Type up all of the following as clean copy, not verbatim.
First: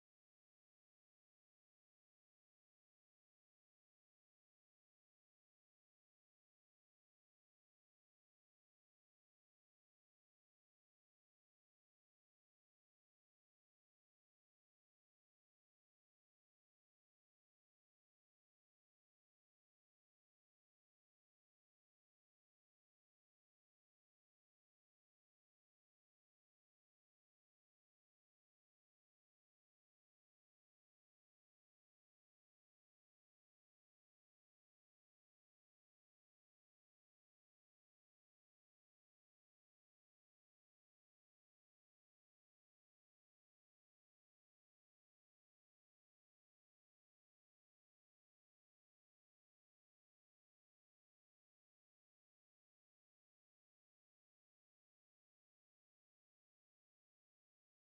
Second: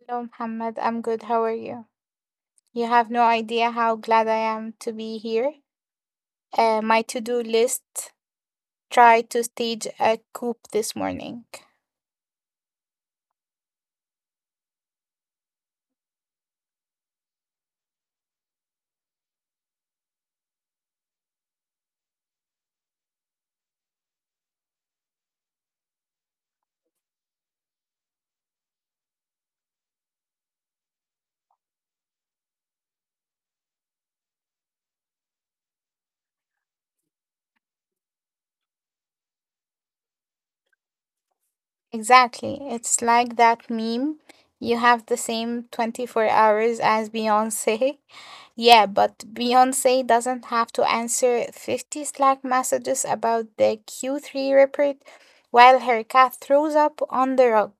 Hello, Muhammad. I'm good. How are you? You have no idea how glad I am to be here. My to do list try to stage a coup this morning. Exactly. It's like that meme. You have the same 24 hours as Beyonce. Yeah, but Beyonce doesn't have to answer 50 Slack messages about the Q3 report while her cat throws up on the rug.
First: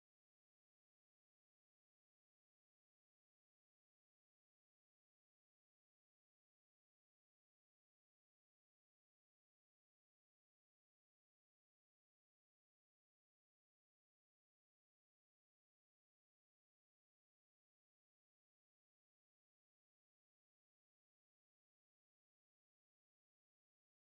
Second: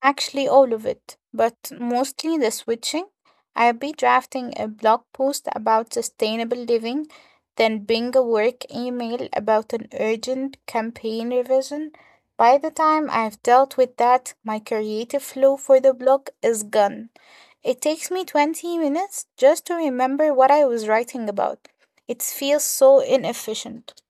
Actually, all of it, but mostly the switching. I'll be drafting a blog post about sustainable living, then being a work email about an urgent campaign revision. By the time I've dealt with that, my creative flow for the blog is gone. It takes me 20 minutes just to remember what I was writing about. It feels so inefficient.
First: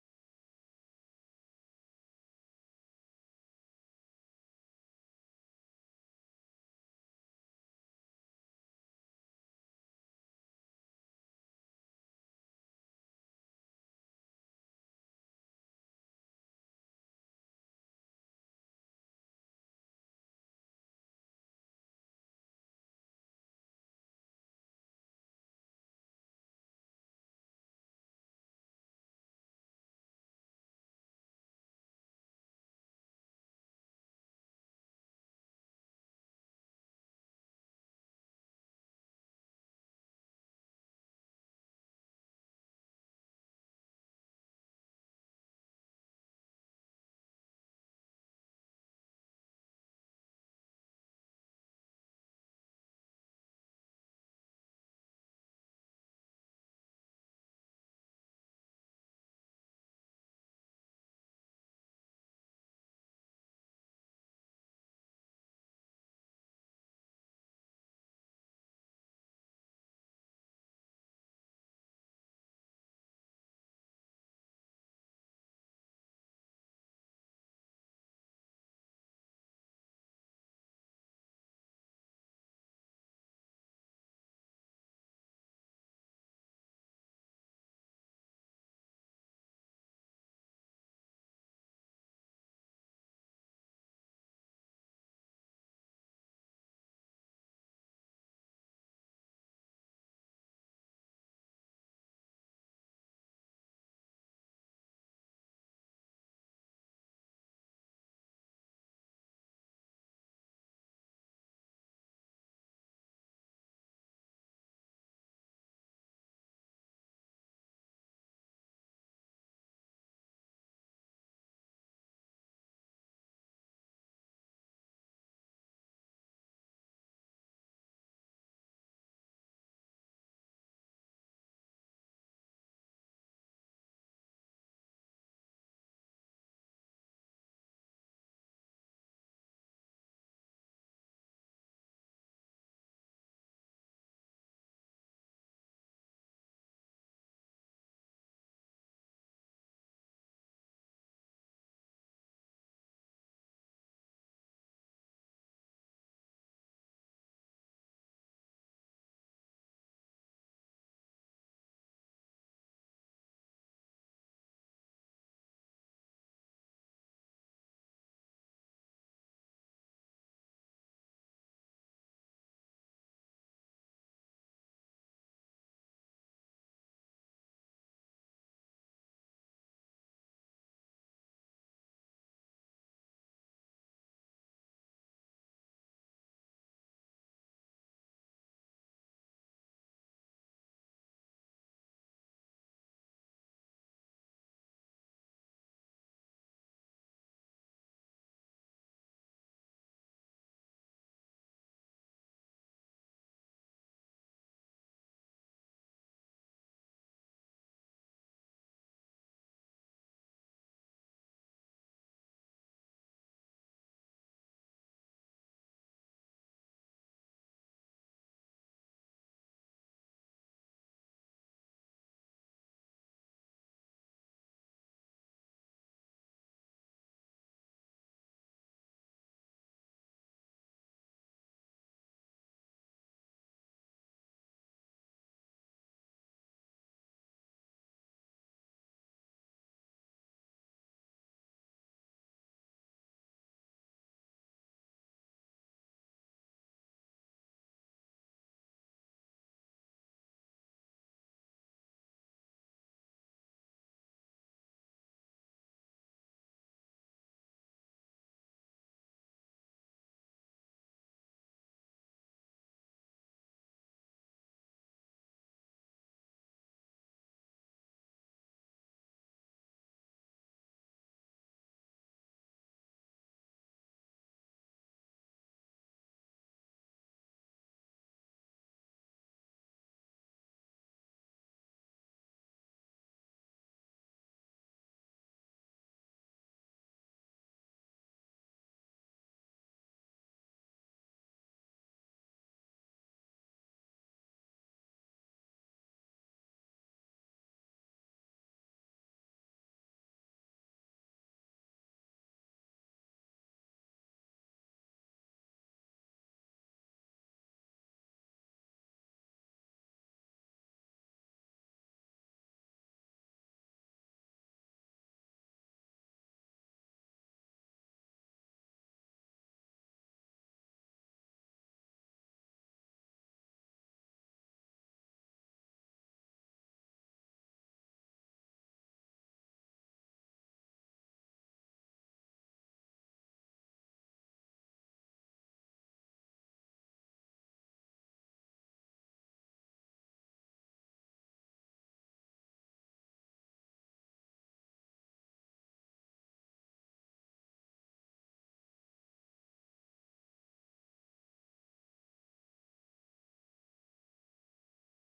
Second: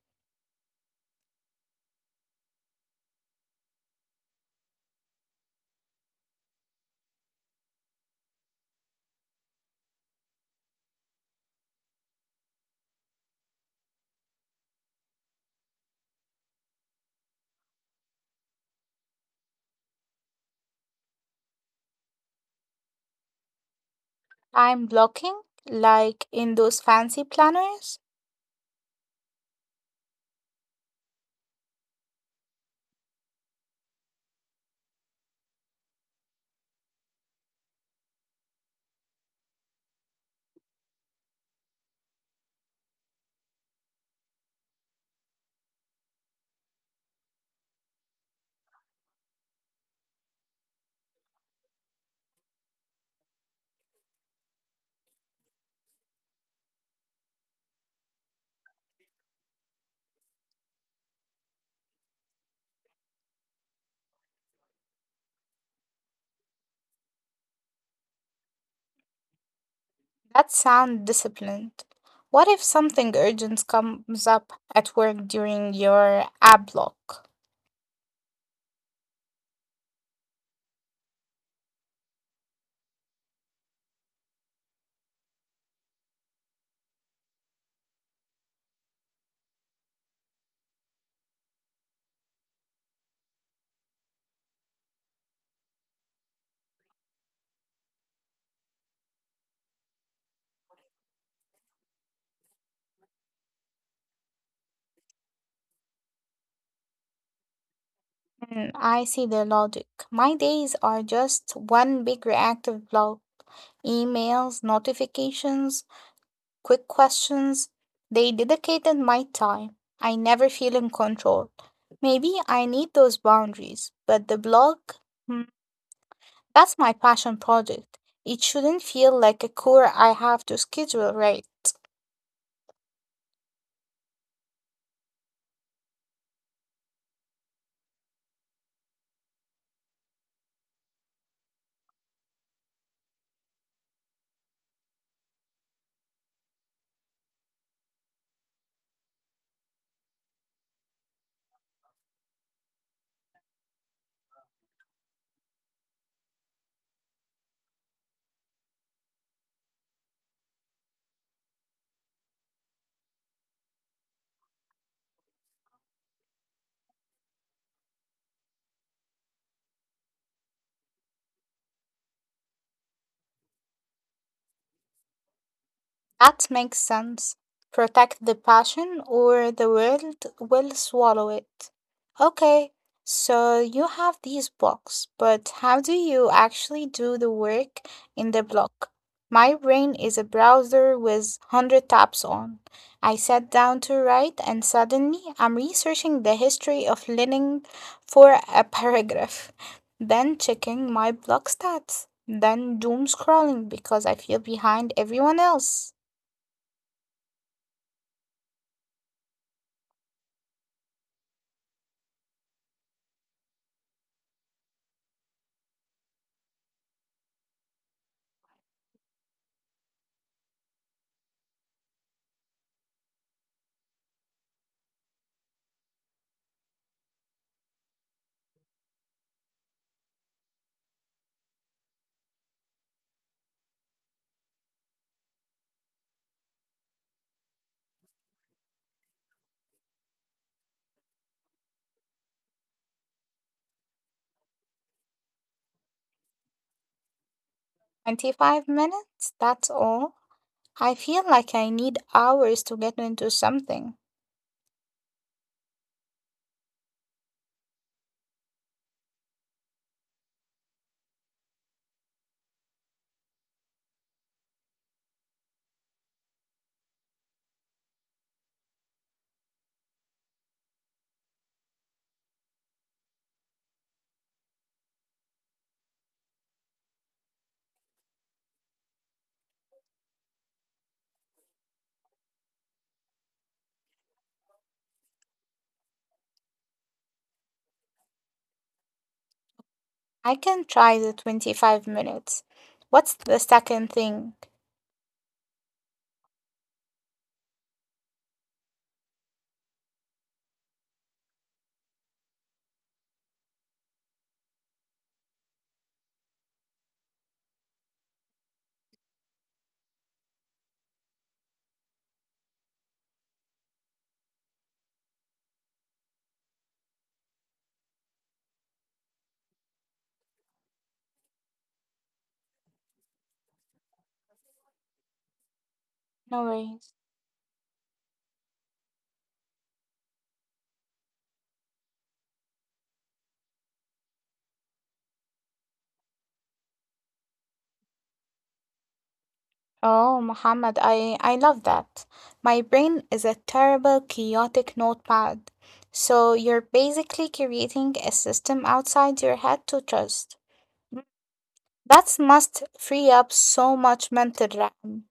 I'm blocking, like in those fancy planners. That sound disciplined. What if something urgent comes up at work during your app block? Hmm, I see the logic. My days are just one big reactive block. Emails, notifications, quick questions. They dedicated my time. I never feel in control. Maybe I need those boundaries, but the blog, hmm, that's my passion project. It shouldn't feel like a chore I have to schedule, right? That makes sense. Protect the passion, or the world will swallow it. Okay, so you have these blocks, but how do you actually do the work in the block? My brain is a browser with 100 tabs on. I sat down to write, and suddenly I'm researching the history of Lenin for a paragraph, then checking my block stats, then doom scrolling because I feel behind everyone else. 25 minutes? That's all? I feel like I need hours to get into something. I can try the 25 minutes. What's the second thing? No worries. Oh, Muhammad, I love that. My brain is a terrible chaotic notepad. So you're basically creating a system outside your head to trust. That must free up so much mental RAM.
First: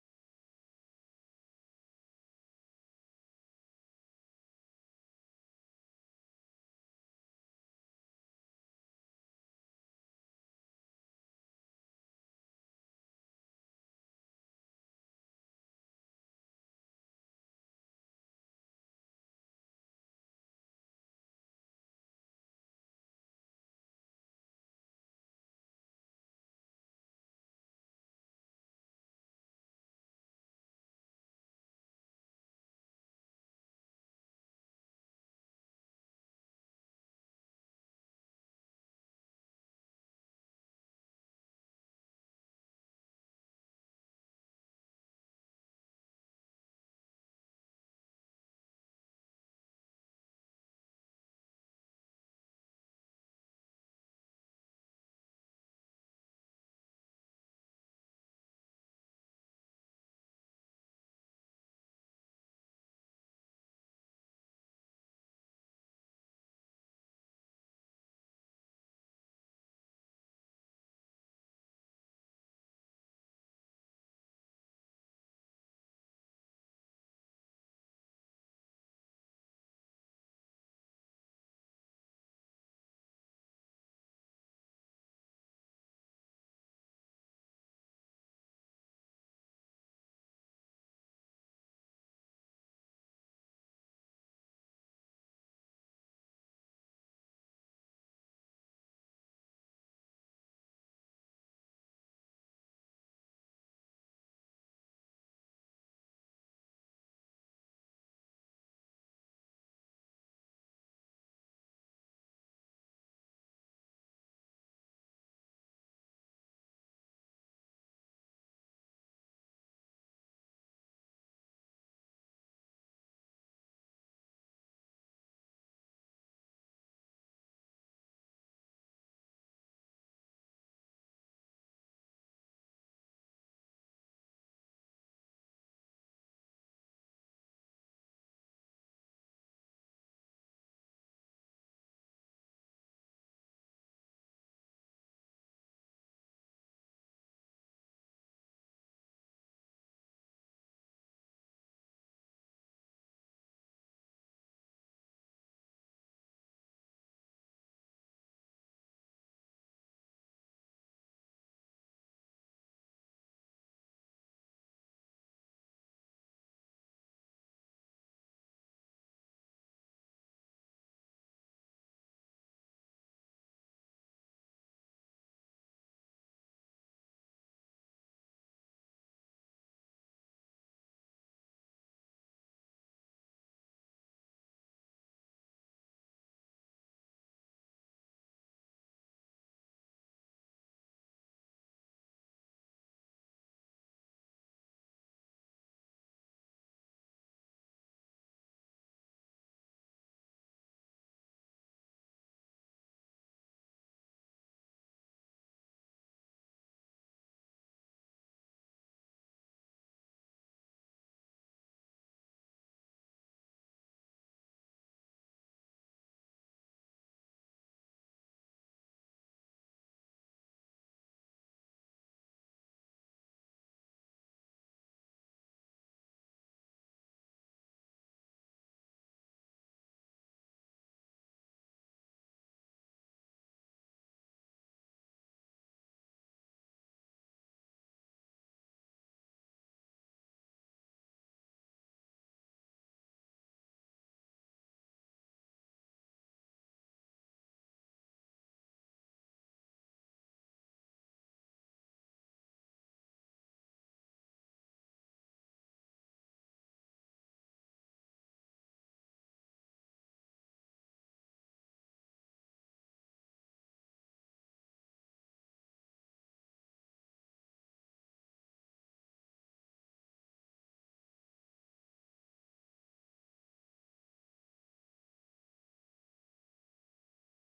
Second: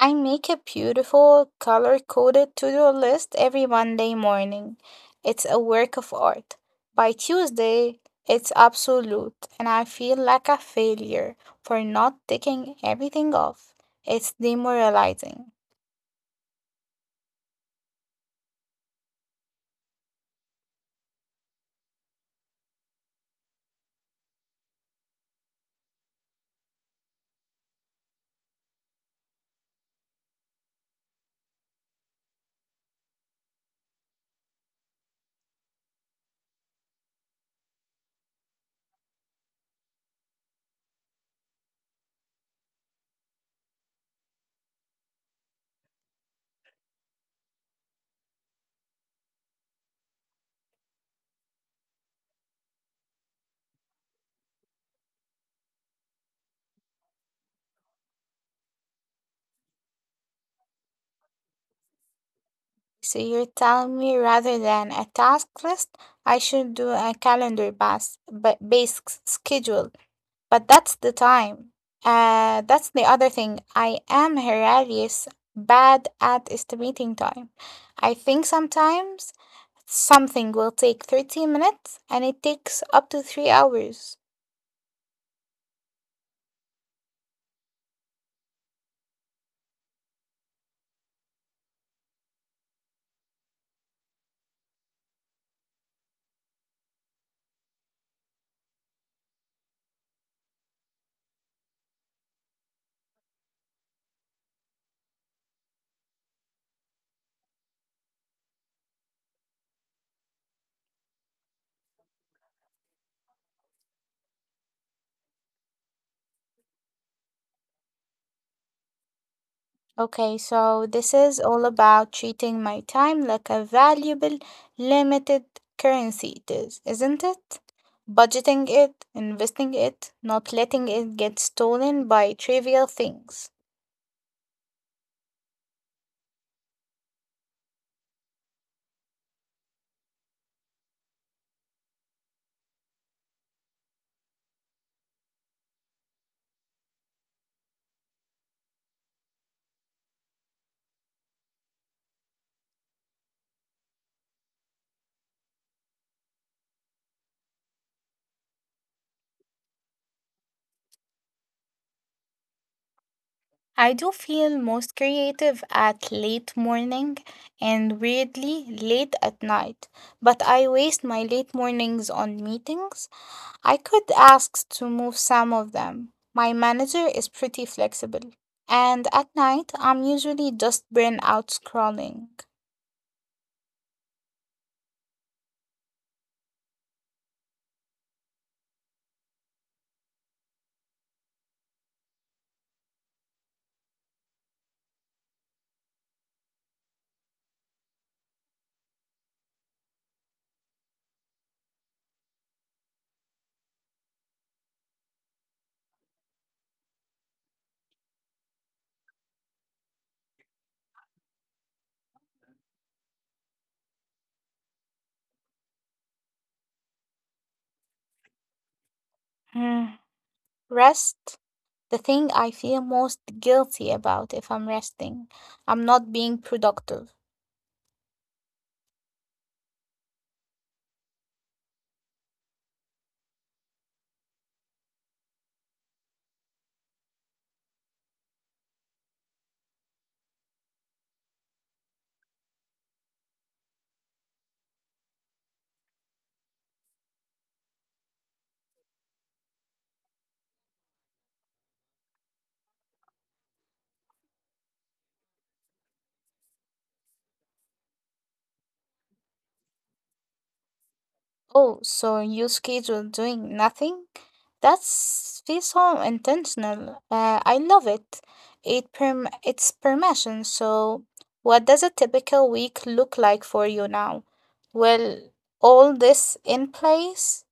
I make a beautiful color coded to do list every Monday morning. It's a work of art. By Tuesday, it's absolute, and I feel like a failure for not ticking everything off. It's demoralizing. So you're telling me rather than a task list, I should do a calendar based schedule. But that's the time. That's the other thing. I am hilarious, bad at estimating time. I think sometimes something will take 30 minutes and it takes up to 3 hours. Okay, so this is all about treating my time like a valuable, limited currency, it is, isn't it? Budgeting it, investing it, not letting it get stolen by trivial things. I do feel most creative at late morning and weirdly late at night, but I waste my late mornings on meetings. I could ask to move some of them. My manager is pretty flexible. And at night, I'm usually just burnt out scrolling. Hmm. Rest, the thing I feel most guilty about. If I'm resting, I'm not being productive. Oh, so you schedule doing nothing? That's feels so intentional. I love it. It perm It's permission. So, what does a typical week look like for you now? Well, all this in place,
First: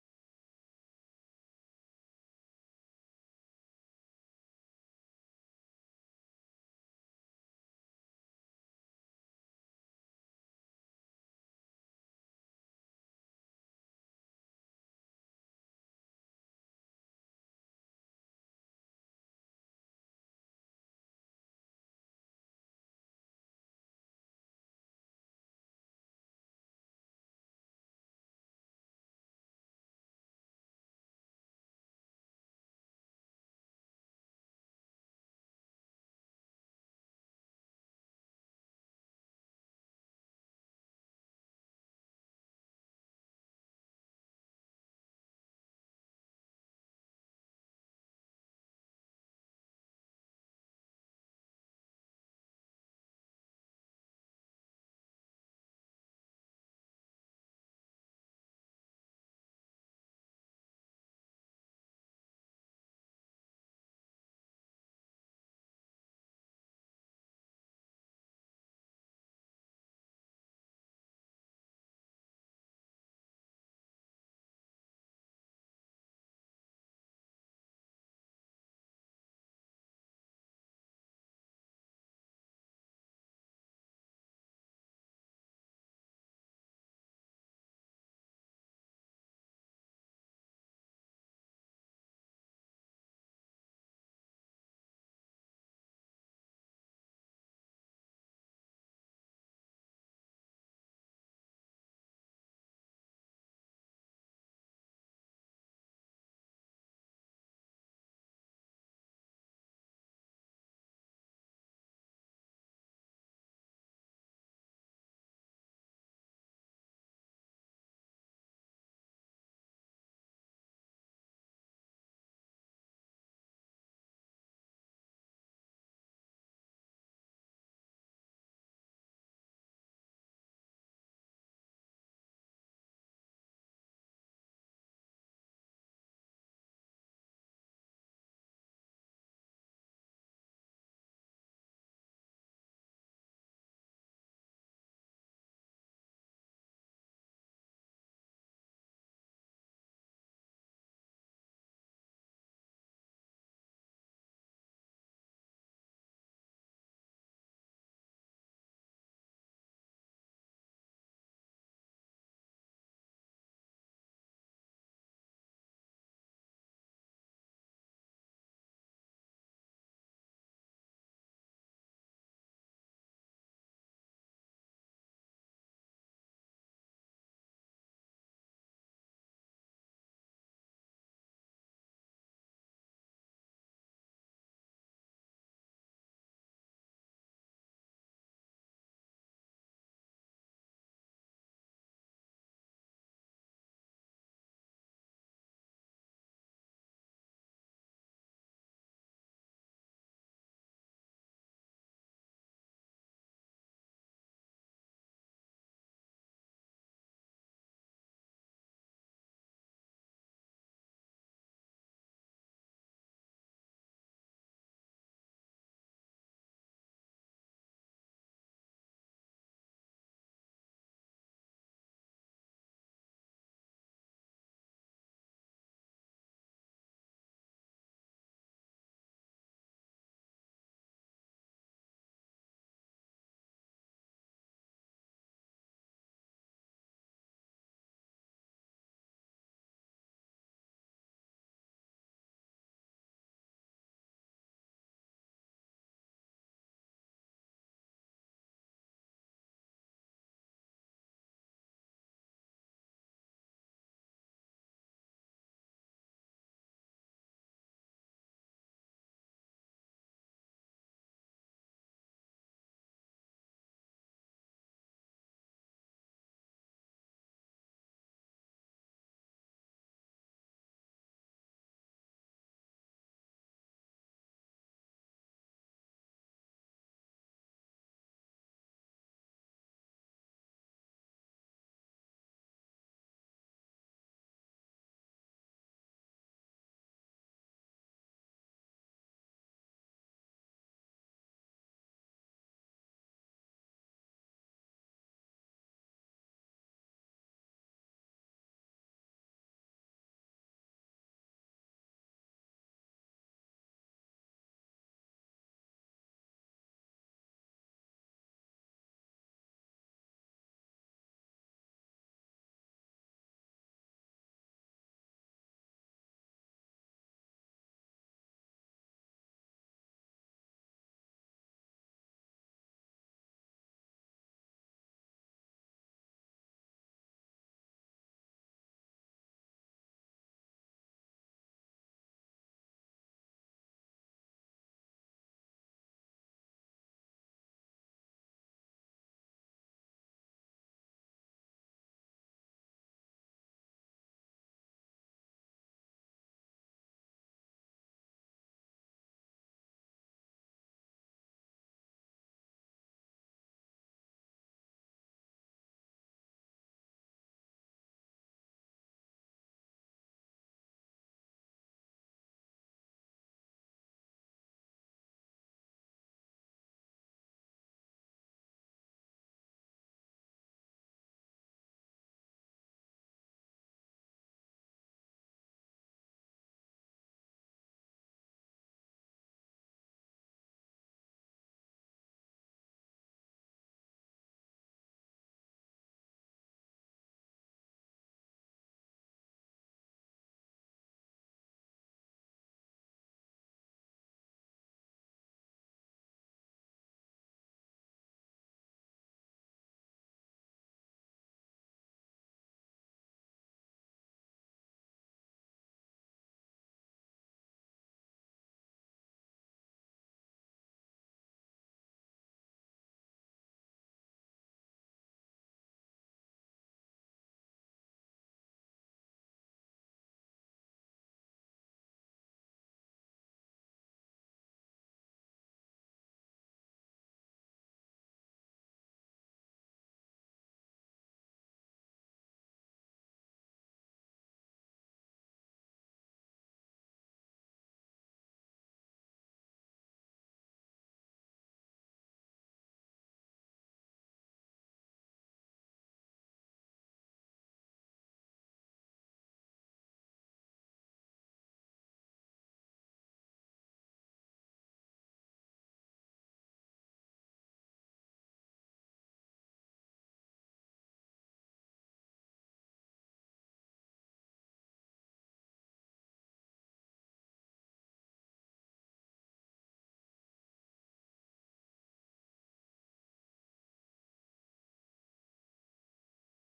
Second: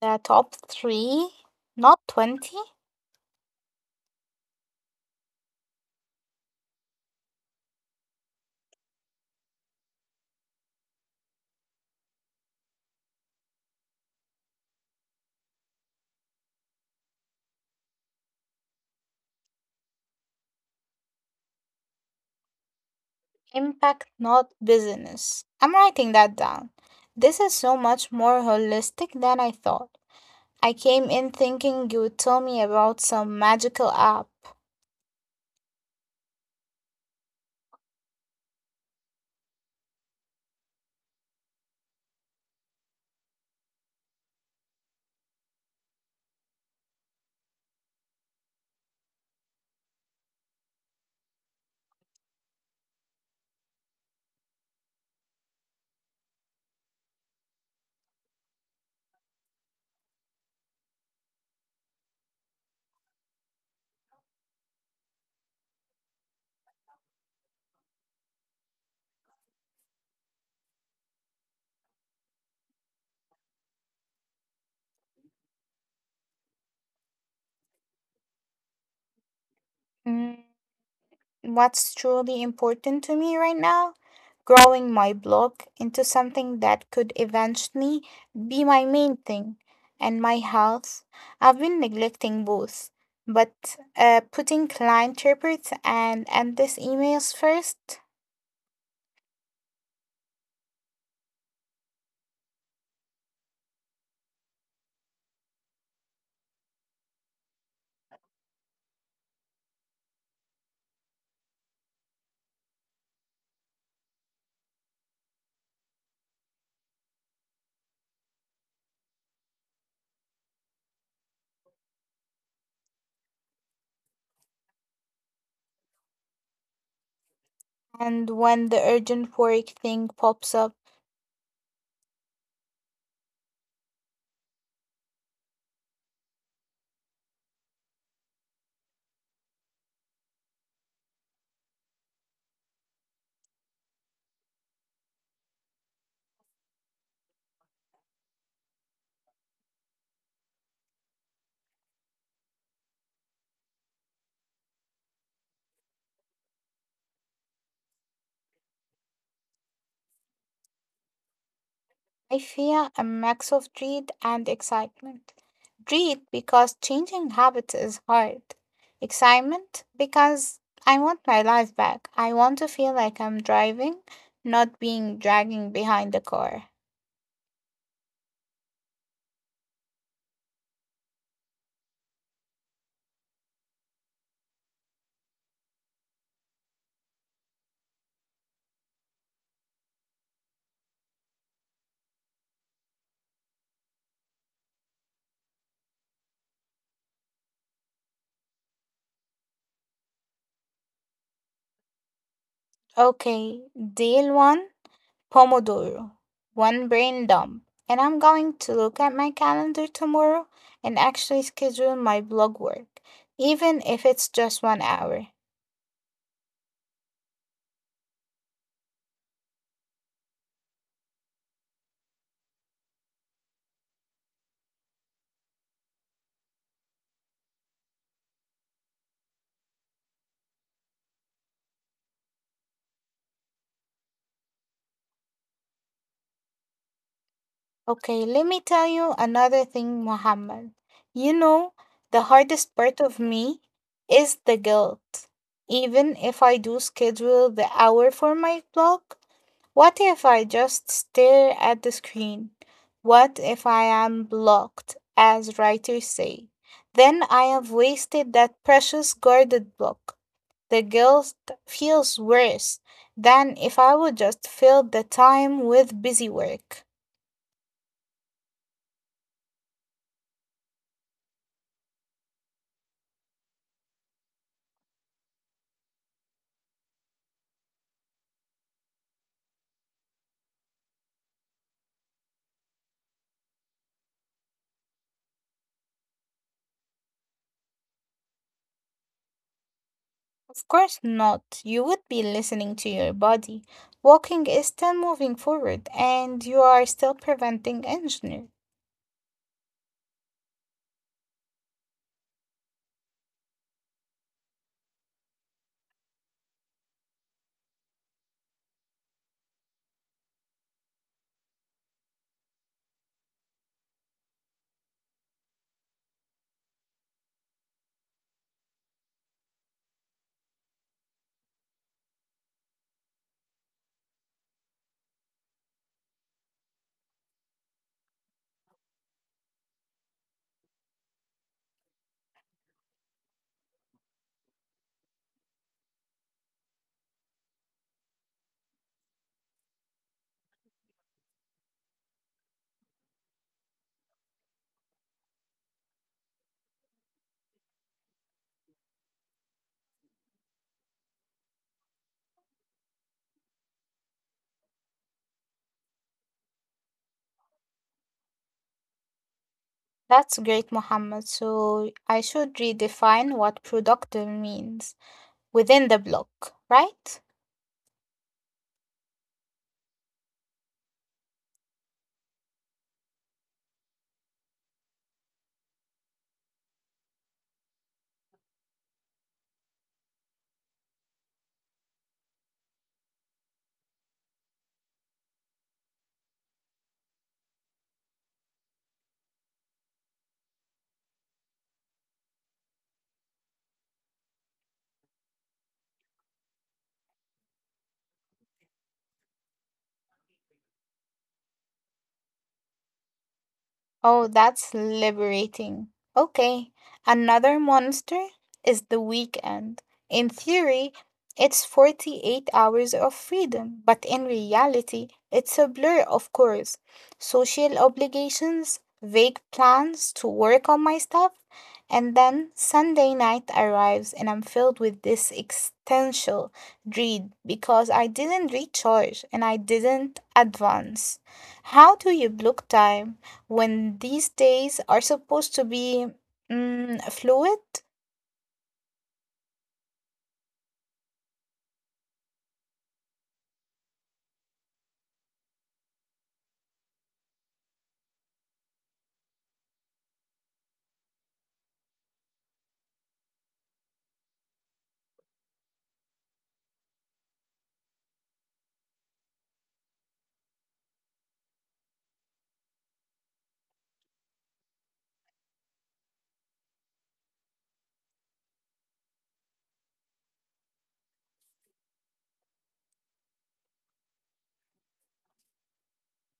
the top three, not 20, impact, not business. I'm writing that down. This is so much more holistic than I thought. I came in thinking you would tell me about some magical app. Mm, what's truly important to me right now? Growing my blog into something that could eventually be my main thing, and my health. I've been neglecting both, but putting client reports and endless emails first, and when the urgent work thing pops up, I fear a mix of dread and excitement. Dread because changing habits is hard. Excitement because I want my life back. I want to feel like I'm driving, not being dragging behind the car. Okay, deal one Pomodoro, one brain dump. And I'm going to look at my calendar tomorrow and actually schedule my blog work, even if it's just 1 hour. Okay, let me tell you another thing, Muhammad. You know, the hardest part of me is the guilt. Even if I do schedule the hour for my blog, what if I just stare at the screen? What if I am blocked, as writers say? Then I have wasted that precious guarded block. The guilt feels worse than if I would just fill the time with busy work. Of course not. You would be listening to your body. Walking is still moving forward and you are still preventing engineering. That's great, Mohammed. So I should redefine what productive means within the block, right? Oh, that's liberating. Okay, another monster is the weekend. In theory, it's 48 hours of freedom, but in reality, it's a blur, of course. Social obligations, vague plans to work on my stuff, and then Sunday night arrives and I'm filled with this existential dread because I didn't recharge and I didn't advance. How do you block time when these days are supposed to be fluid,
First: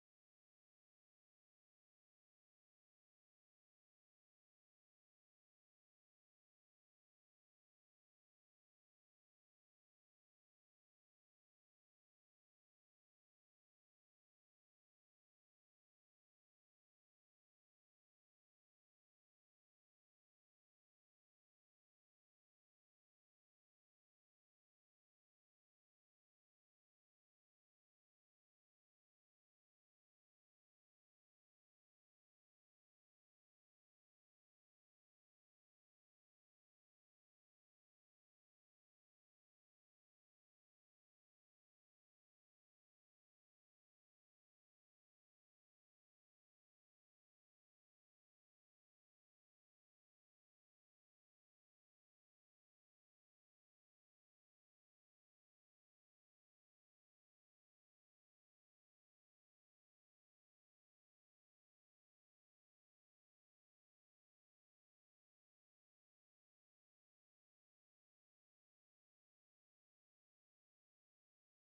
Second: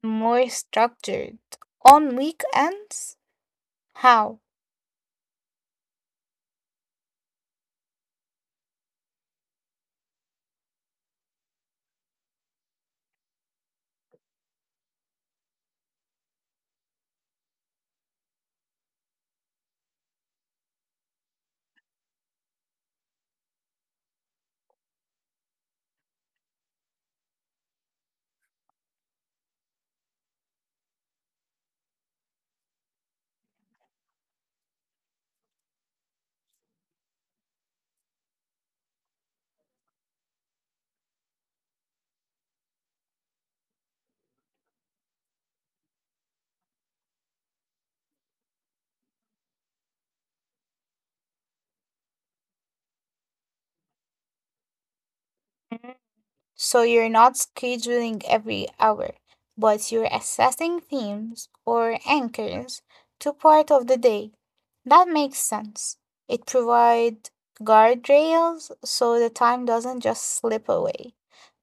more structured. On weekends, how? Mhm. So you're not scheduling every hour, but you're assessing themes or anchors to part of the day. That makes sense. It provides guardrails so the time doesn't just slip away,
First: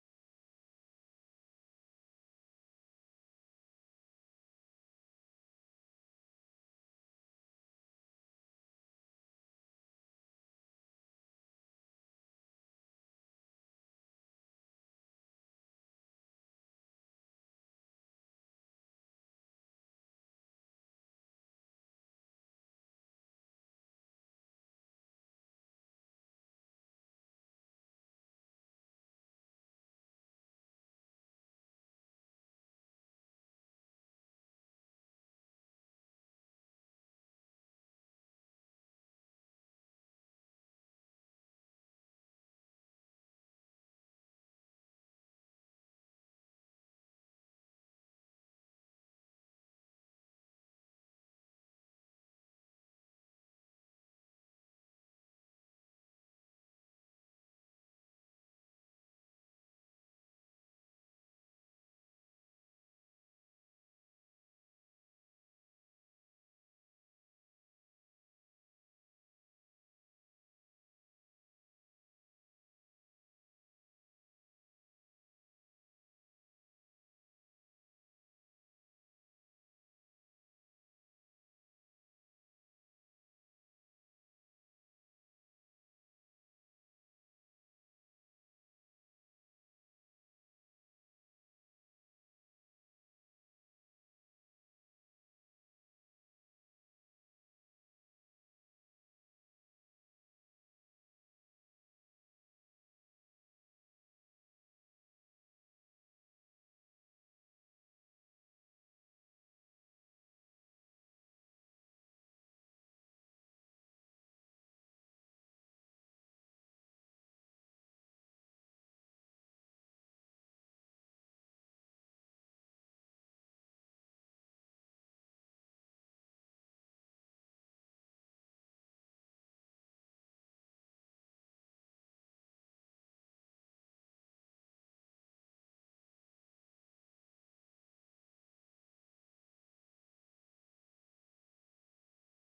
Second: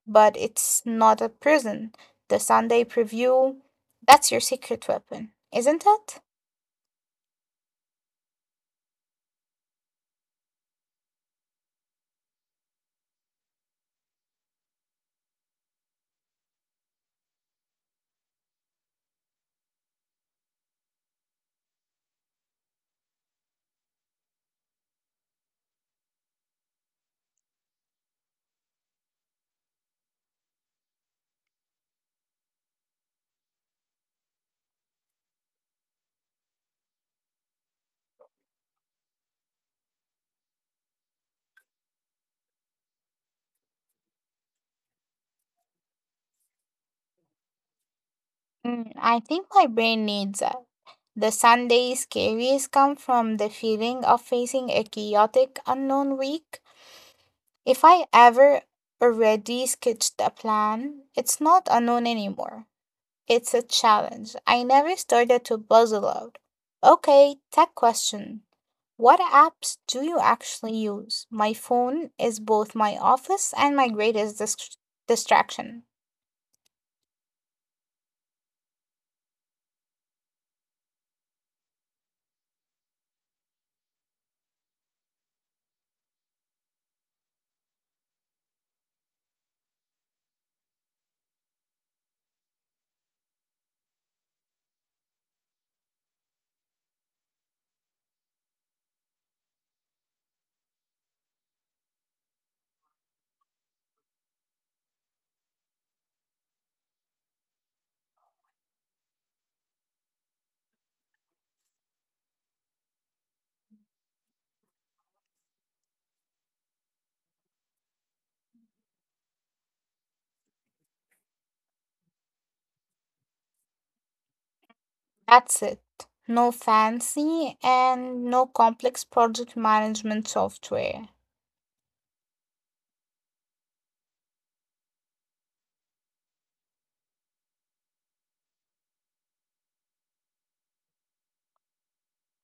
but it's not a prison. The Sunday preview, that's your secret weapon, isn't it? Mm, I think my brain needs that. The Sunday scaries come from the feeling of facing a chaotic unknown week. If I ever already sketched a plan, it's not unknown anymore. It's a challenge. I never started to puzzle out. Okay, tech question. What apps do you actually use? My phone is both my office and my greatest distraction. That's it. No fancy and no complex project management software.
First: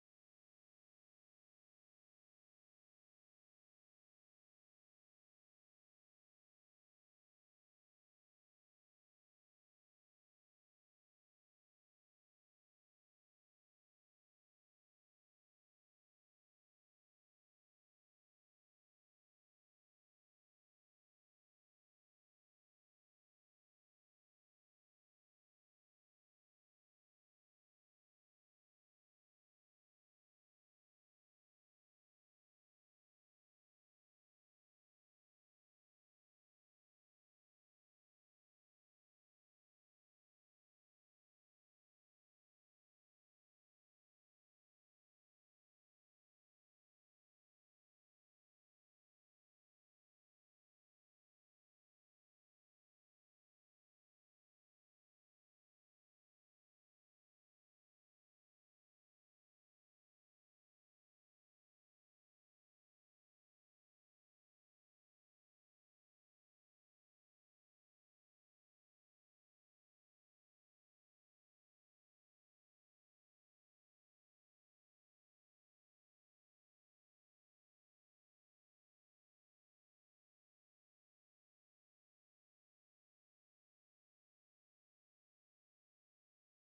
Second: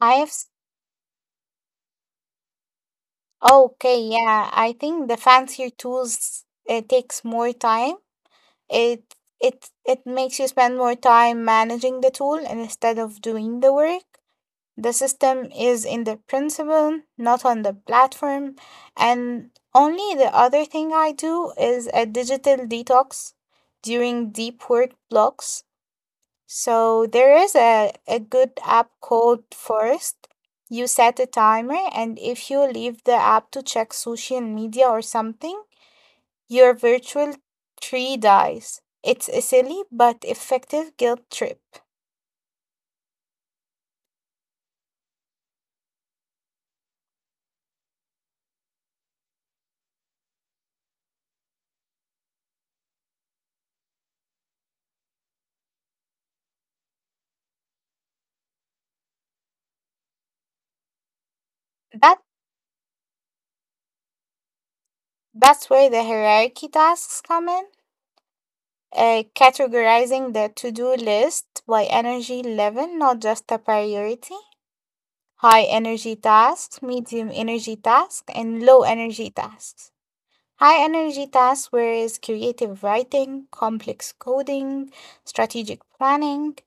I have, s- okay, yeah, I think the fancier tools takes more time. It makes you spend more time managing the tool instead of doing the work. The system is in the principle, not on the platform. And only the other thing I do is a digital detox during deep work blocks. So there is a good app called Forest. You set a timer, and if you leave the app to check social media or something, your virtual tree dies. It's a silly but effective guilt trip. That that's where the hierarchy tasks come in. Categorizing the to-do list by energy level, not just a priority. High energy tasks, medium energy tasks, and low energy tasks. High energy tasks whereas creative writing, complex coding, strategic planning,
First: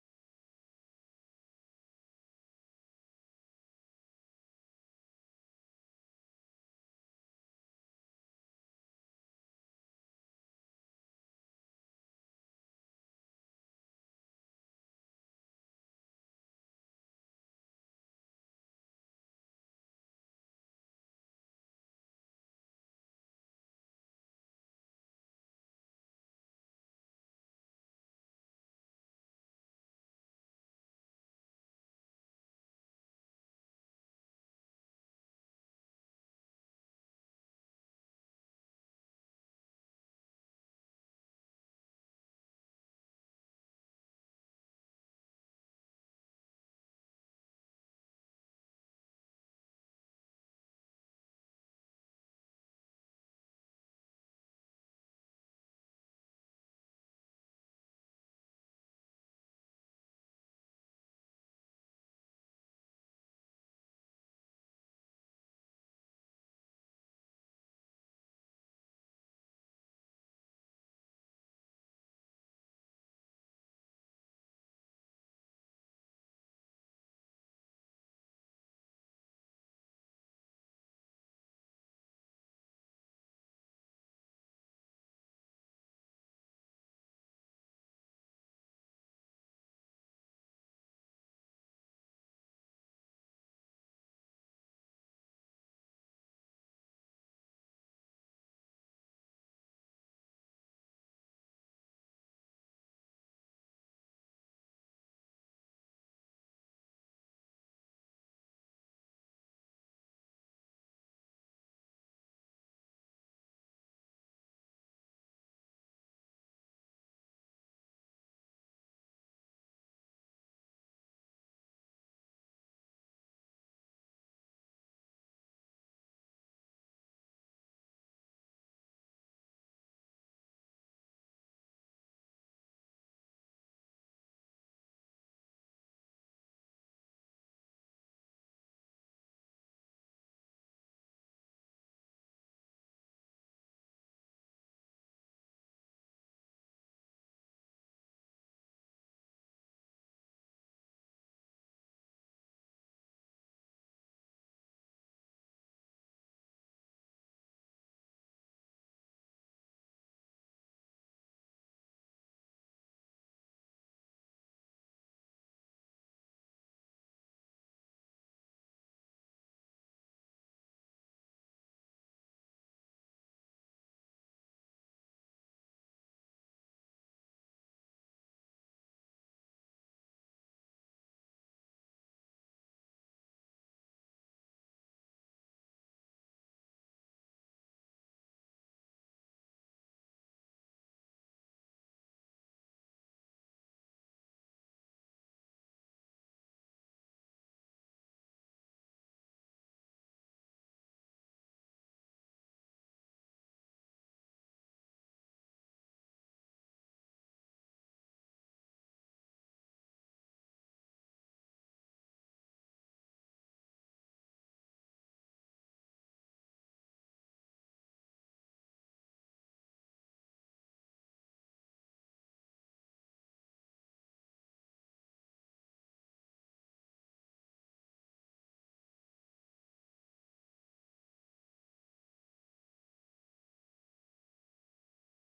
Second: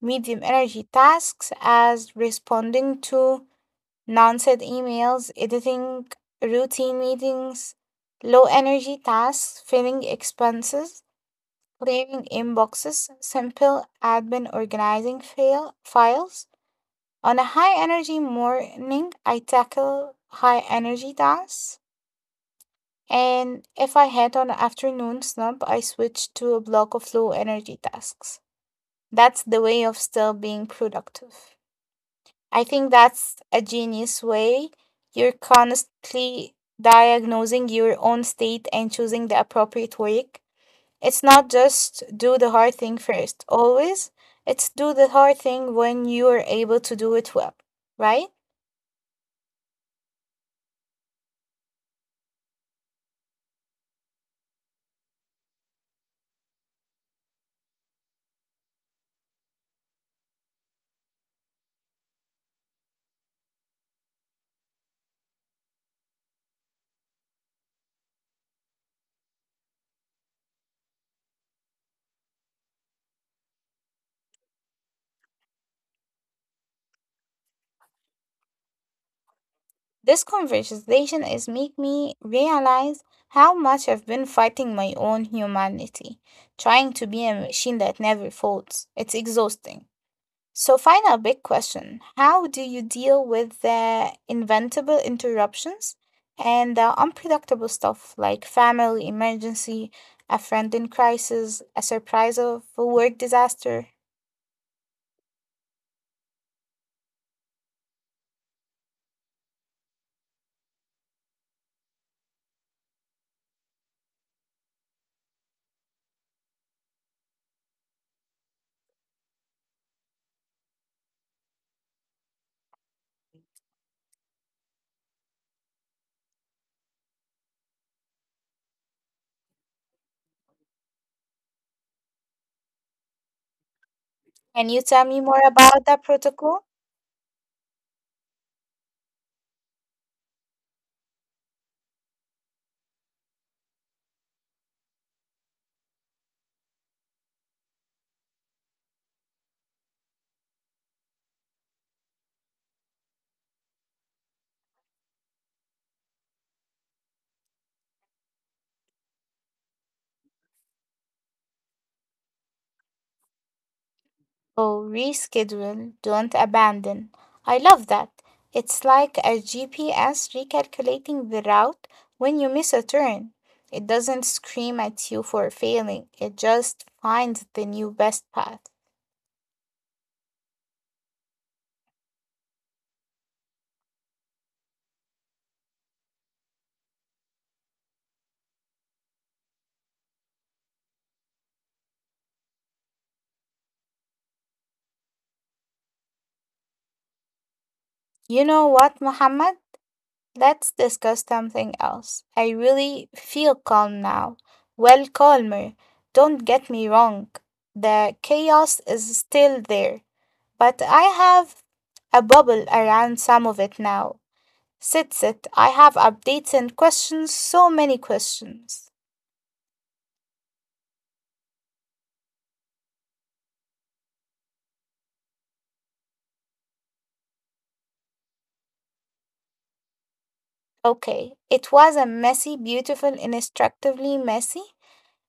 medium energy tasks as responding to non-sent emails, editing routine meetings, low energy tasks, filling expenses, clearing inboxes, simple admin organizing fail files. On a high energy morning, I tackle high energy tasks. And if I had on an afternoon slump, I switch to a block of low energy tasks. That's the way of still being productive. I think that's a genius way. You're constantly diagnosing your own state and choosing the appropriate work. It's not just do the hard thing first, always. It's do the hard thing when you are able to do it well, right? This conversation is make me realize how much I've been fighting my own humanity, trying to be a machine that never folds. It's exhausting. So, final big question. How do you deal with the inventable interruptions and the unpredictable stuff like family emergency, a friend in crisis, a surprise of a work disaster? Can you tell me more about that protocol? Oh, reschedule, don't abandon. I love that. It's like a GPS recalculating the route when you miss a turn. It doesn't scream at you for failing, it just finds the new best path. You know what, Muhammad? Let's discuss something else. I really feel calm now. Well, calmer. Don't get me wrong. The chaos is still there, but I have a bubble around some of it now. Sit. I have updates and questions, so many questions. Okay, it was a messy, beautiful, instructively messy.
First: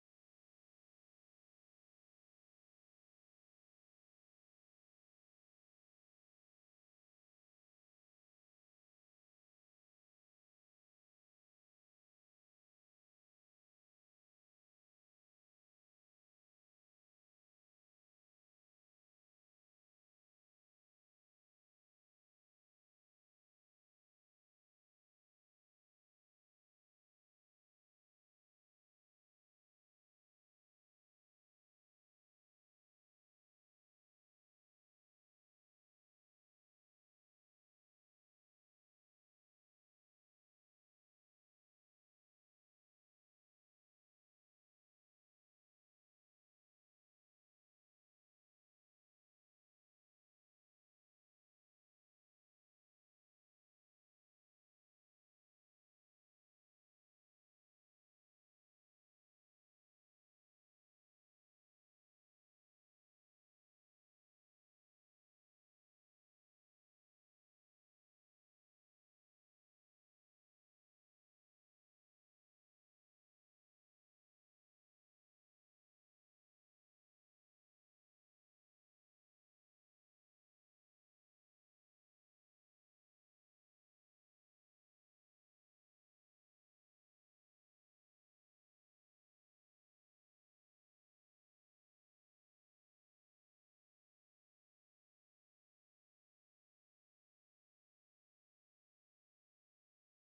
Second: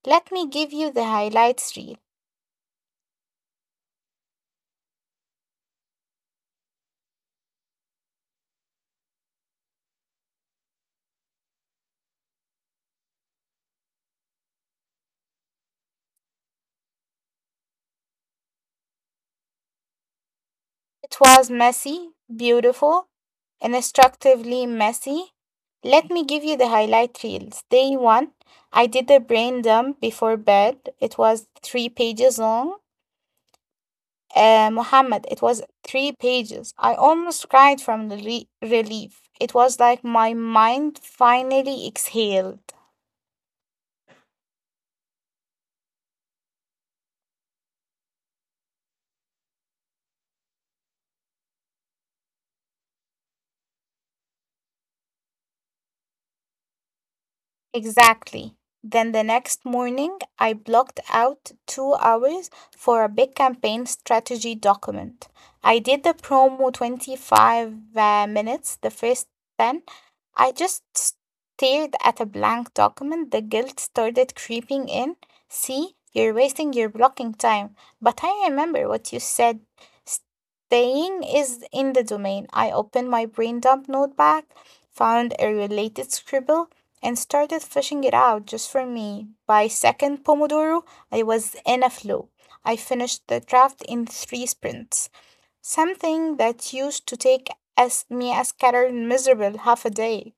Let me give you the highlights reel. It was messy, beautiful, instructively messy. Let me give you the highlight reels. Day one, I did a brain dump before bed. It was 3 pages long. Mohammed, it was three pages. I almost cried from the relief. It was like my mind finally exhaled. Exactly. Then the next morning, I blocked out 2 hours for a big campaign strategy document. I did the promo 25 minutes, the first 10. I just stared at a blank document. The guilt started creeping in. See, you're wasting your blocking time. But I remember what you said. Staying is in the domain. I opened my brain dump notepad, found a related scribble and started fleshing it out just for me. By second Pomodoro, I was in a flow. I finished the draft in 3 sprints, something that used to take as me a scattered miserable half a day.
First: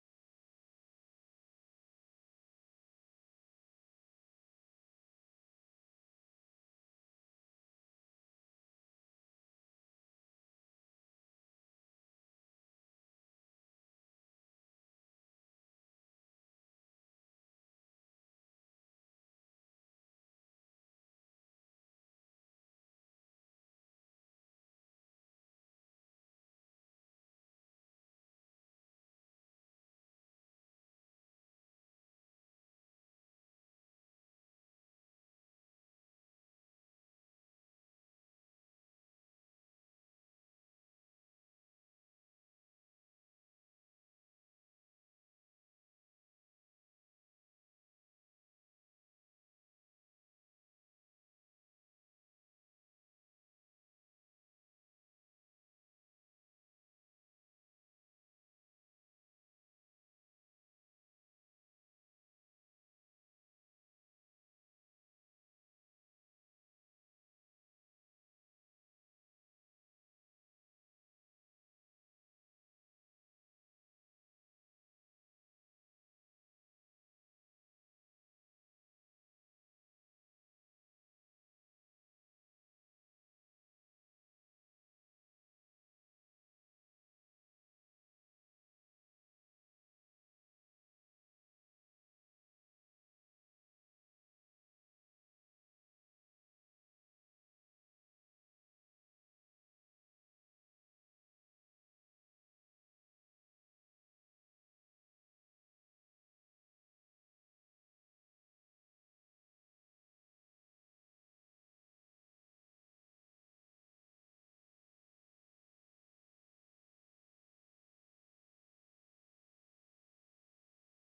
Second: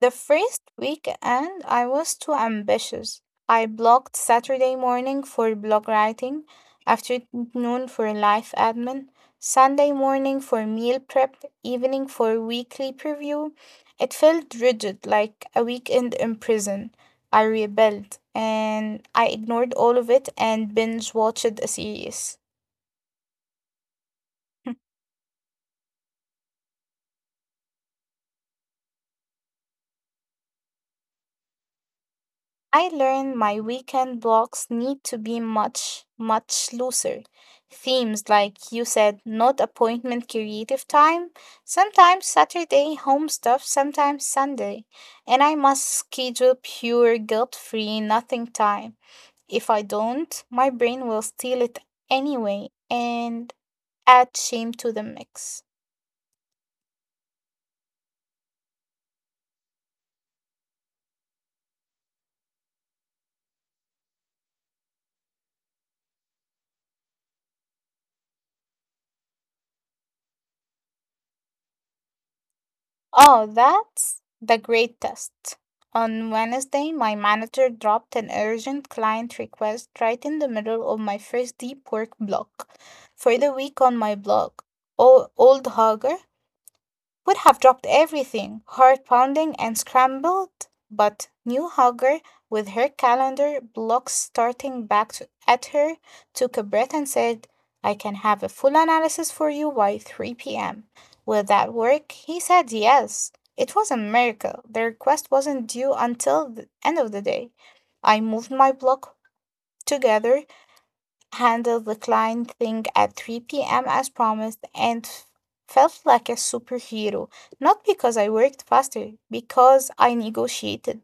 The first weekend, I was too ambitious. I blocked Saturday morning for blog writing, afternoon for life admin, Sunday morning for meal prep, evening for weekly preview. It felt rigid, like a weekend in prison. I rebelled and I ignored all of it and binge watched a series. I learned my weekend blocks need to be much, much looser. Themes like you said, not appointment creative time, sometimes Saturday home stuff, sometimes Sunday. And I must schedule pure guilt free nothing time. If I don't, my brain will steal it anyway and add shame to the mix. Oh, that's the great test. On Wednesday, my manager dropped an urgent client request right in the middle of my first deep work block for the week on my blog, Old Hogger would have dropped everything, heart pounding and scrambled. But Newhugger, with her calendar block starting at her, took a breath and said, I can have a full analysis for you by 3 p.m. Will that work? He said yes. It was a miracle. The request wasn't due until the end of the day. I moved my block together, handled the client thing at 3 p.m. as promised and felt like a superhero. Not because I worked faster, because I negotiated.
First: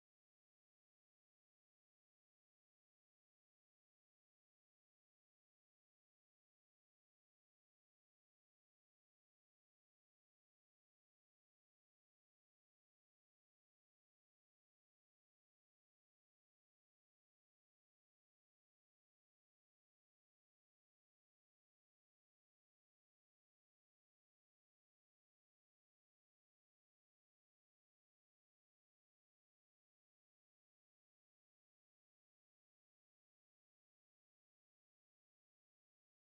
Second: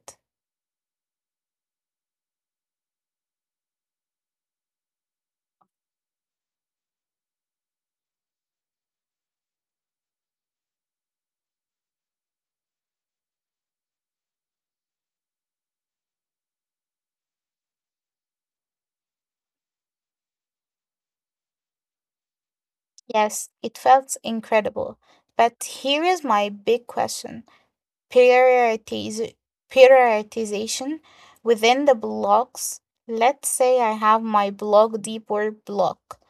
Yes, it felt incredible. But here is my big question. Prioritiz- Prioritization within the blocks. Let's say I have my block deep work block.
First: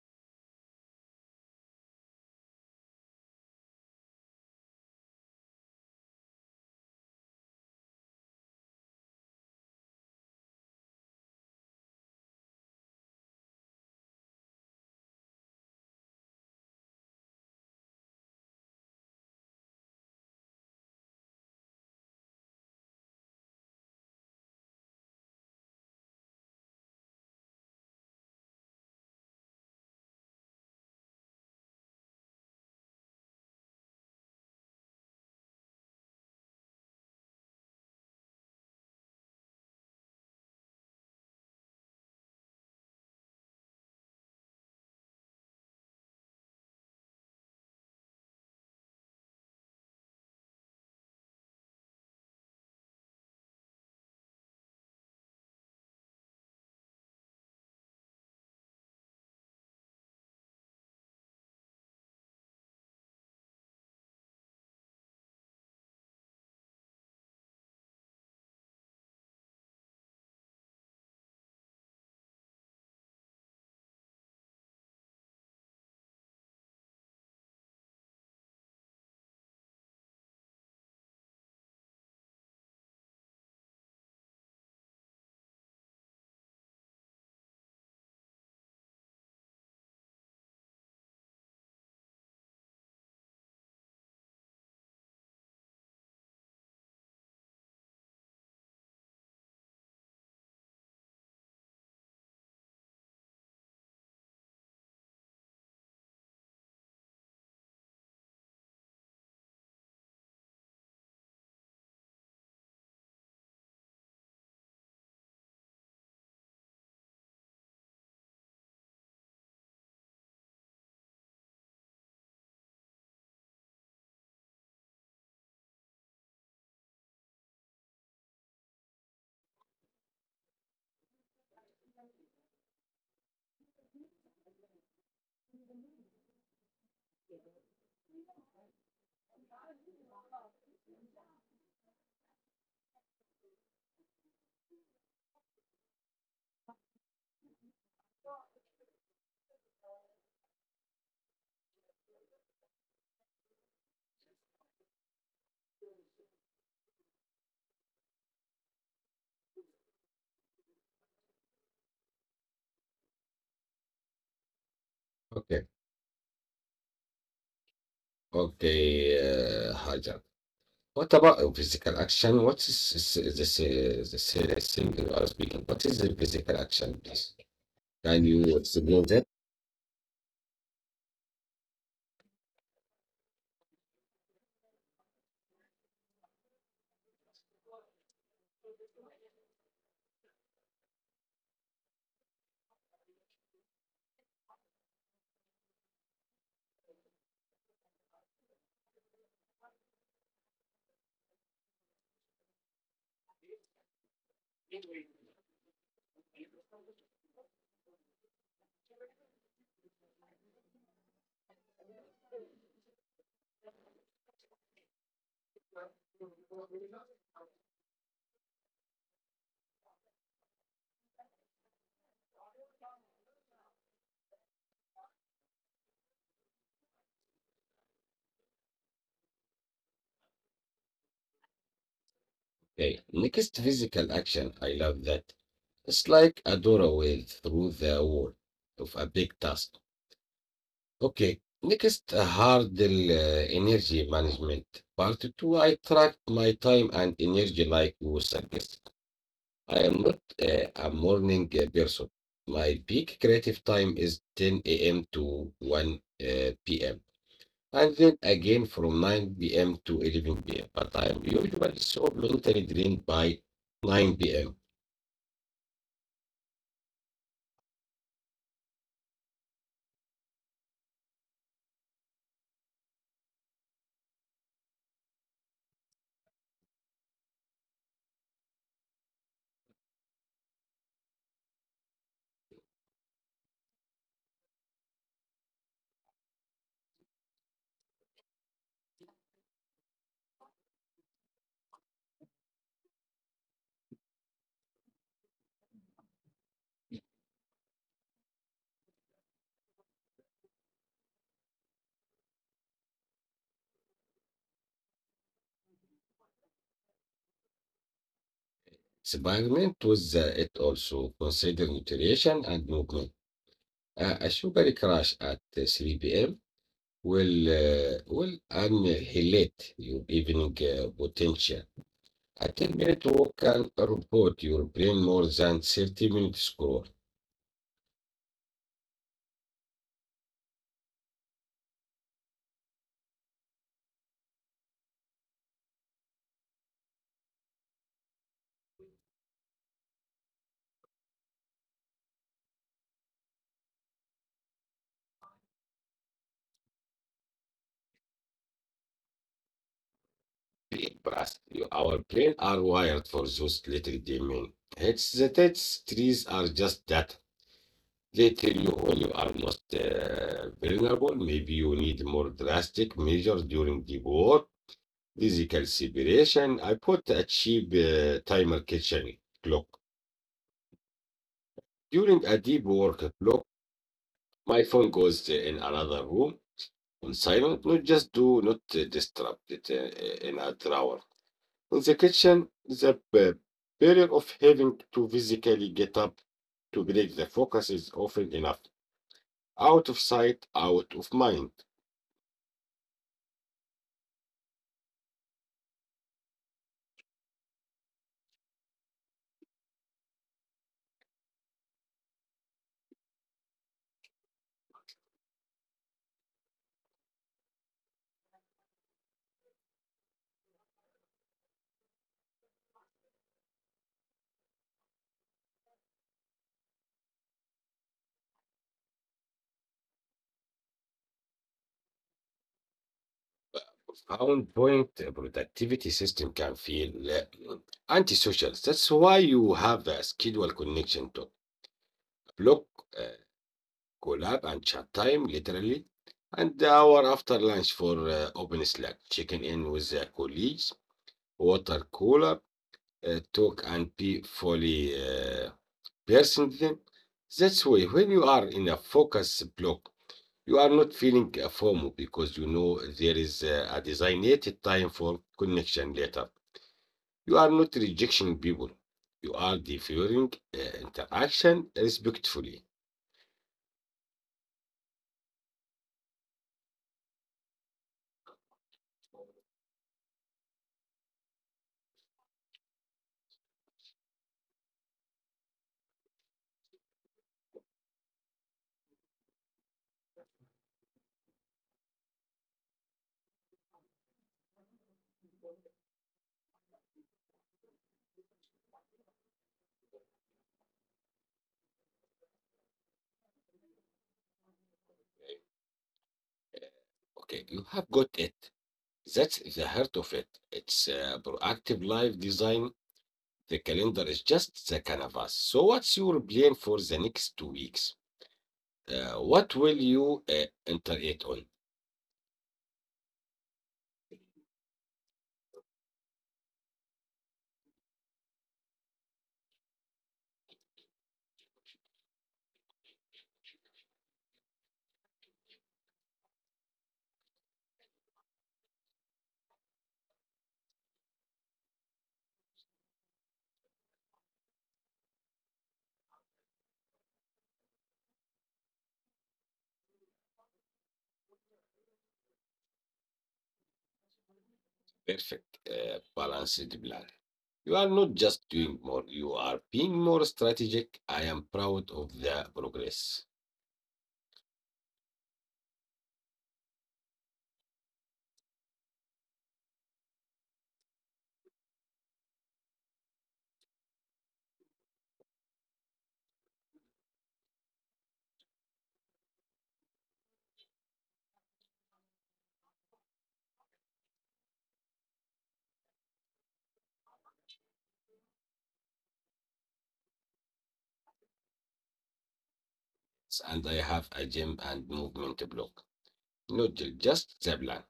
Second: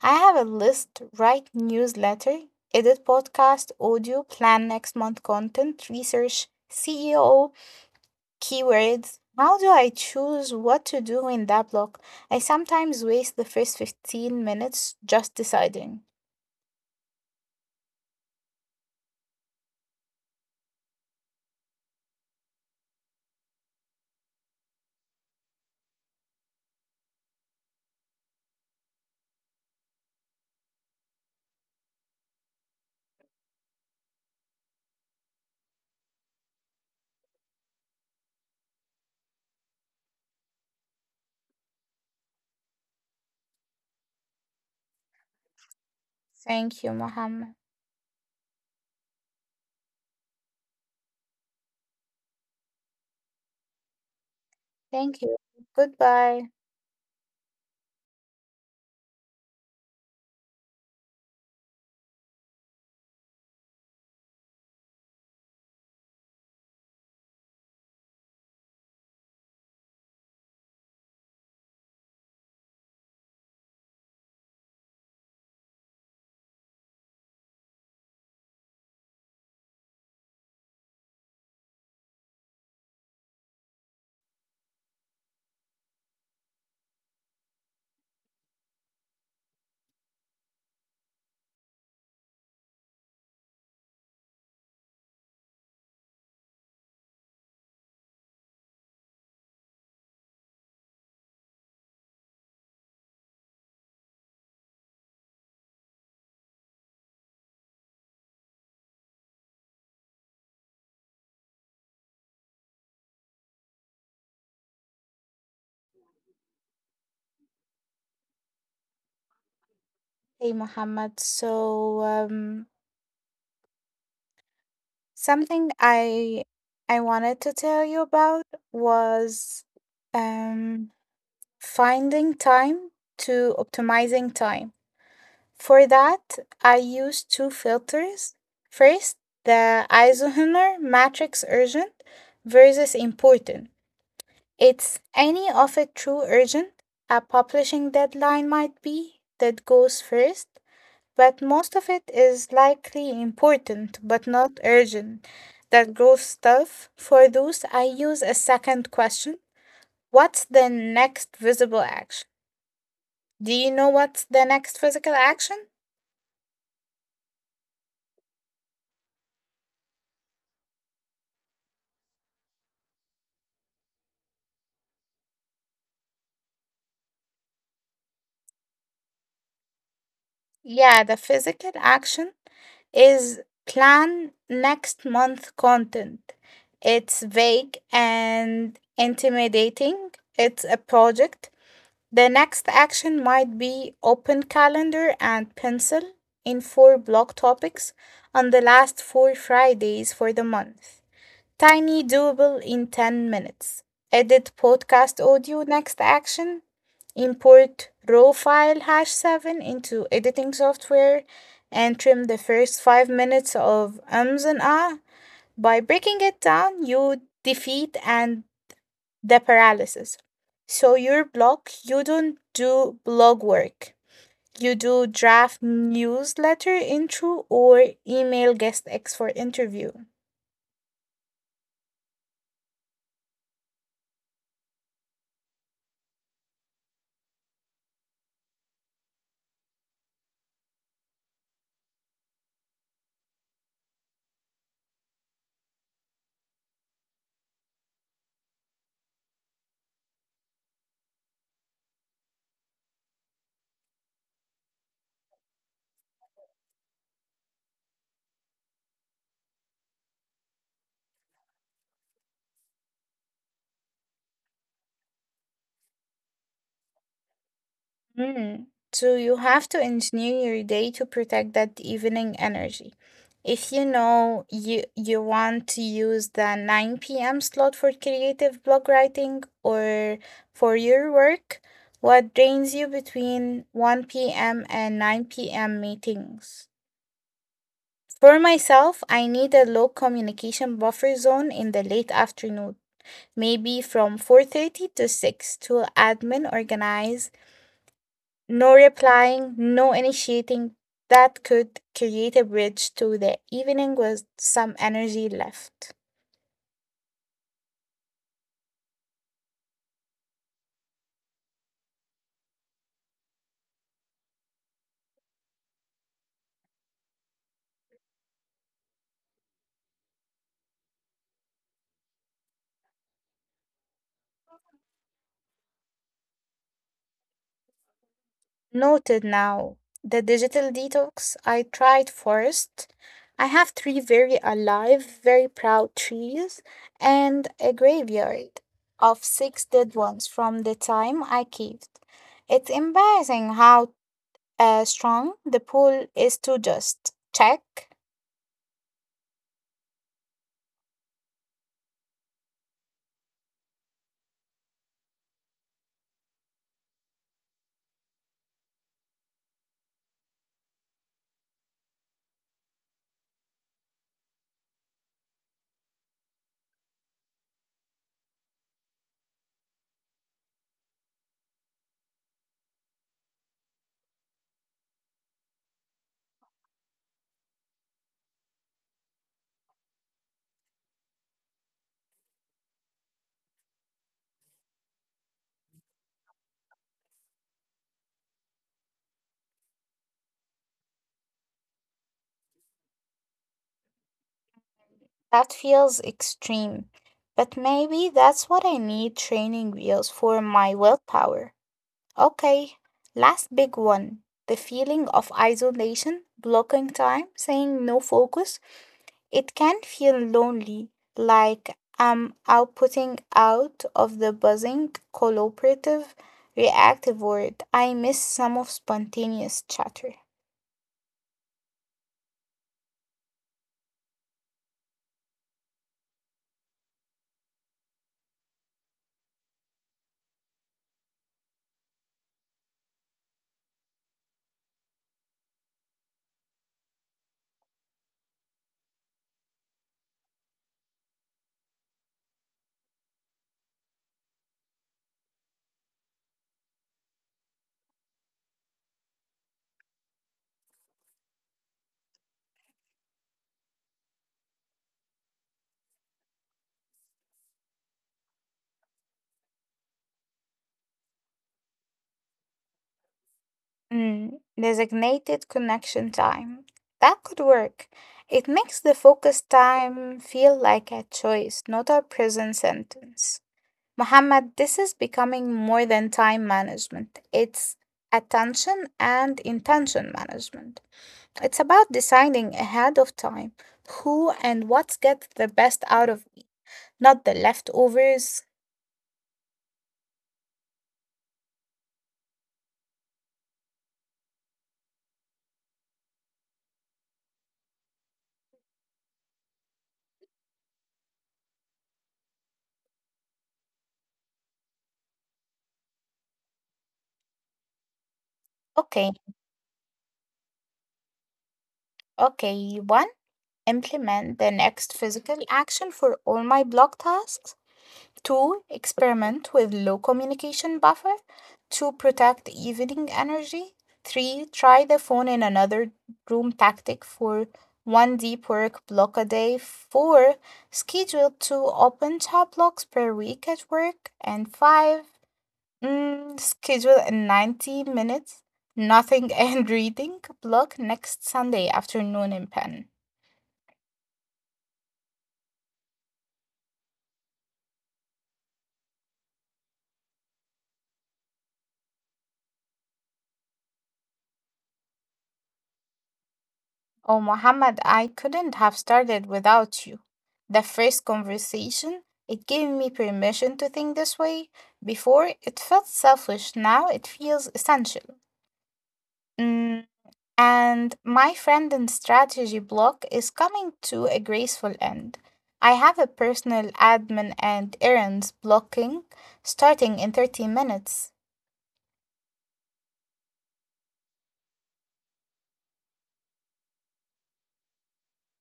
I have a list, write newsletter, edit podcast audio, plan next month content, research SEO keywords. How do I choose what to do in that block? I sometimes waste the first 15 minutes just deciding. Thank you, Mohammed. Thank you. Goodbye. Hey, Mohammed. Something I wanted to tell you about was um finding time to optimizing time. For that, I use two filters. First, the Eisenhower matrix urgent versus important. It's any of it true urgent, a publishing deadline might be, that goes first, but most of it is likely important but not urgent. That goes stuff. For those, I use a second question. What's the next visible action? Do you know what's the next physical Okay, action? okay, Hajar. What about physical action? What is this the serious thing you are speaking? What is the physical action, please? Can you explain that? Yeah, the physical action is plan next month content. It's vague and intimidating. It's a project. The next action might be open calendar and pencil in four block topics on the last four Fridays for the month. Tiny doable in 10 minutes. Edit podcast audio next action import raw file hash 7 into editing software and trim the first 5 minutes of ums and ah. By breaking it down, you defeat and the paralysis. So your blog, you don't do blog work. You do draft newsletter intro or email guest X for interview. Okay, next physical action. I love that. It's like a doorway through the wall of a big task. Okay, next hurdle energy management. Part two. I track my time and energy like you suggest. I am not a morning person. My peak creative time is 10 a.m. to 1 p.m. and then again from 9 p.m. to 11 p.m. But I am usually so mentally drained by 9 p.m. Mm. So you have to engineer your day to protect that evening energy. If you know you want to use the 9 p.m. slot for creative blog writing or for your work, what drains you between 1 p.m. and 9 p.m. meetings? For myself, I need a low communication buffer zone in the late afternoon, maybe from 4:30 to 6 to admin organize, no replying, no initiating. That could create a bridge to the evening with some energy left. Experiment with it, also consider nutrition and movement. A sugar crash at 3 p.m. will will annihilate your evening potential. I think Minotaur can report your brain more than 30 minutes score. Noted now. The digital detox I tried first. I have three very alive, very proud trees and a graveyard of six dead ones from the time I caved. It's embarrassing how strong the pull is to just check. Brain blast. You- our brain are wired for those little demon. It's the text trees are just that. They tell you when you are most vulnerable. Maybe you need more drastic measures during the war. Physical separation. I put a cheap timer kitchen clock. During a deep work clock, my phone goes in another room. On silent, not just do not disrupt it in a drawer. In the kitchen, the p- barrier of having to physically get up to break the focus is often enough. Out of sight, out of mind. That feels extreme, but maybe that's what I need, training wheels for my willpower. Okay, last big one. The feeling of isolation, blocking time, saying no focus. It can feel lonely, like I'm outputting out of the buzzing, collaborative, reactive world. I miss some of spontaneous chatter. Found point productivity system can feel antisocial. That's why you have a schedule connection to block, uh, collab, and chat time, literally and the hour after lunch for open slack checking in with the colleagues water cooler, talk and be fully personal. That's why when you are in a focus block, you are not feeling a FOMO because you know there is a designated time for connection later. You are not rejecting people. You are deferring interaction respectfully. Mm, designated connection time. That could work. It makes the focus time feel like a choice, not a prison sentence. Muhammad, this is becoming more than time management. It's attention and intention management. It's about deciding ahead of time who and what gets the best out of it, not the leftovers. Okay, you have got it. That's the heart of it. It's proactive life design. The calendar is just the canvas. So, what's your plan for the next two weeks? Okay, What will you enter it on? okay, one, implement the next physical action for all my block tasks. Two, experiment with low communication buffer to protect evening energy. Three, try the phone in another room tactic for one deep work block a day. Four, schedule two open chat blocks per week at work. And five, schedule a 90 minutes nothing and reading block next Sunday afternoon in pen. Perfect, balanced plan. You are not just doing more, you are being more strategic. I am proud of the progress. Oh, Mohammed, I couldn't have started without you. The first conversation, it gave me permission to think this way. Before, it felt selfish. Now, it feels essential. Mm, and my friend and strategy block is coming to a graceful end. I have a personal admin and errands blocking starting in 30 minutes. And I have a gym and movement block. Not just the plan.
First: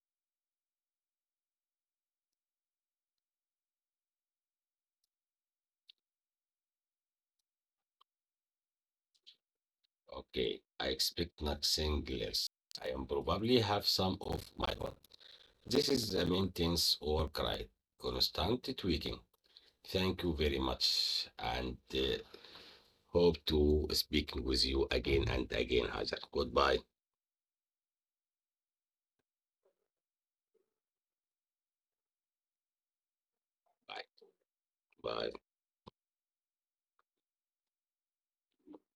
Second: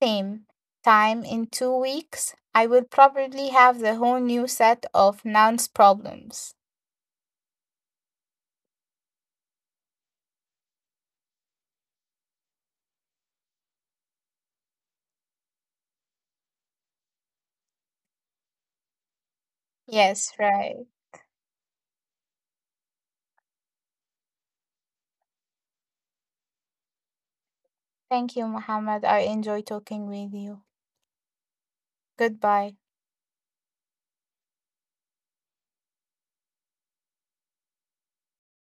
Same time in 2 weeks, I will probably have the whole new set of nouns problems. Okay, I expect nothing less. I am probably have some of my own. This is the maintenance or cry. Constant tweaking. Thank Yes, you very right. much, and hope to speaking with you again and again, Hajar. Goodbye. Thank you, Mohammed. I enjoy talking with you. Goodbye. Bye. Bye.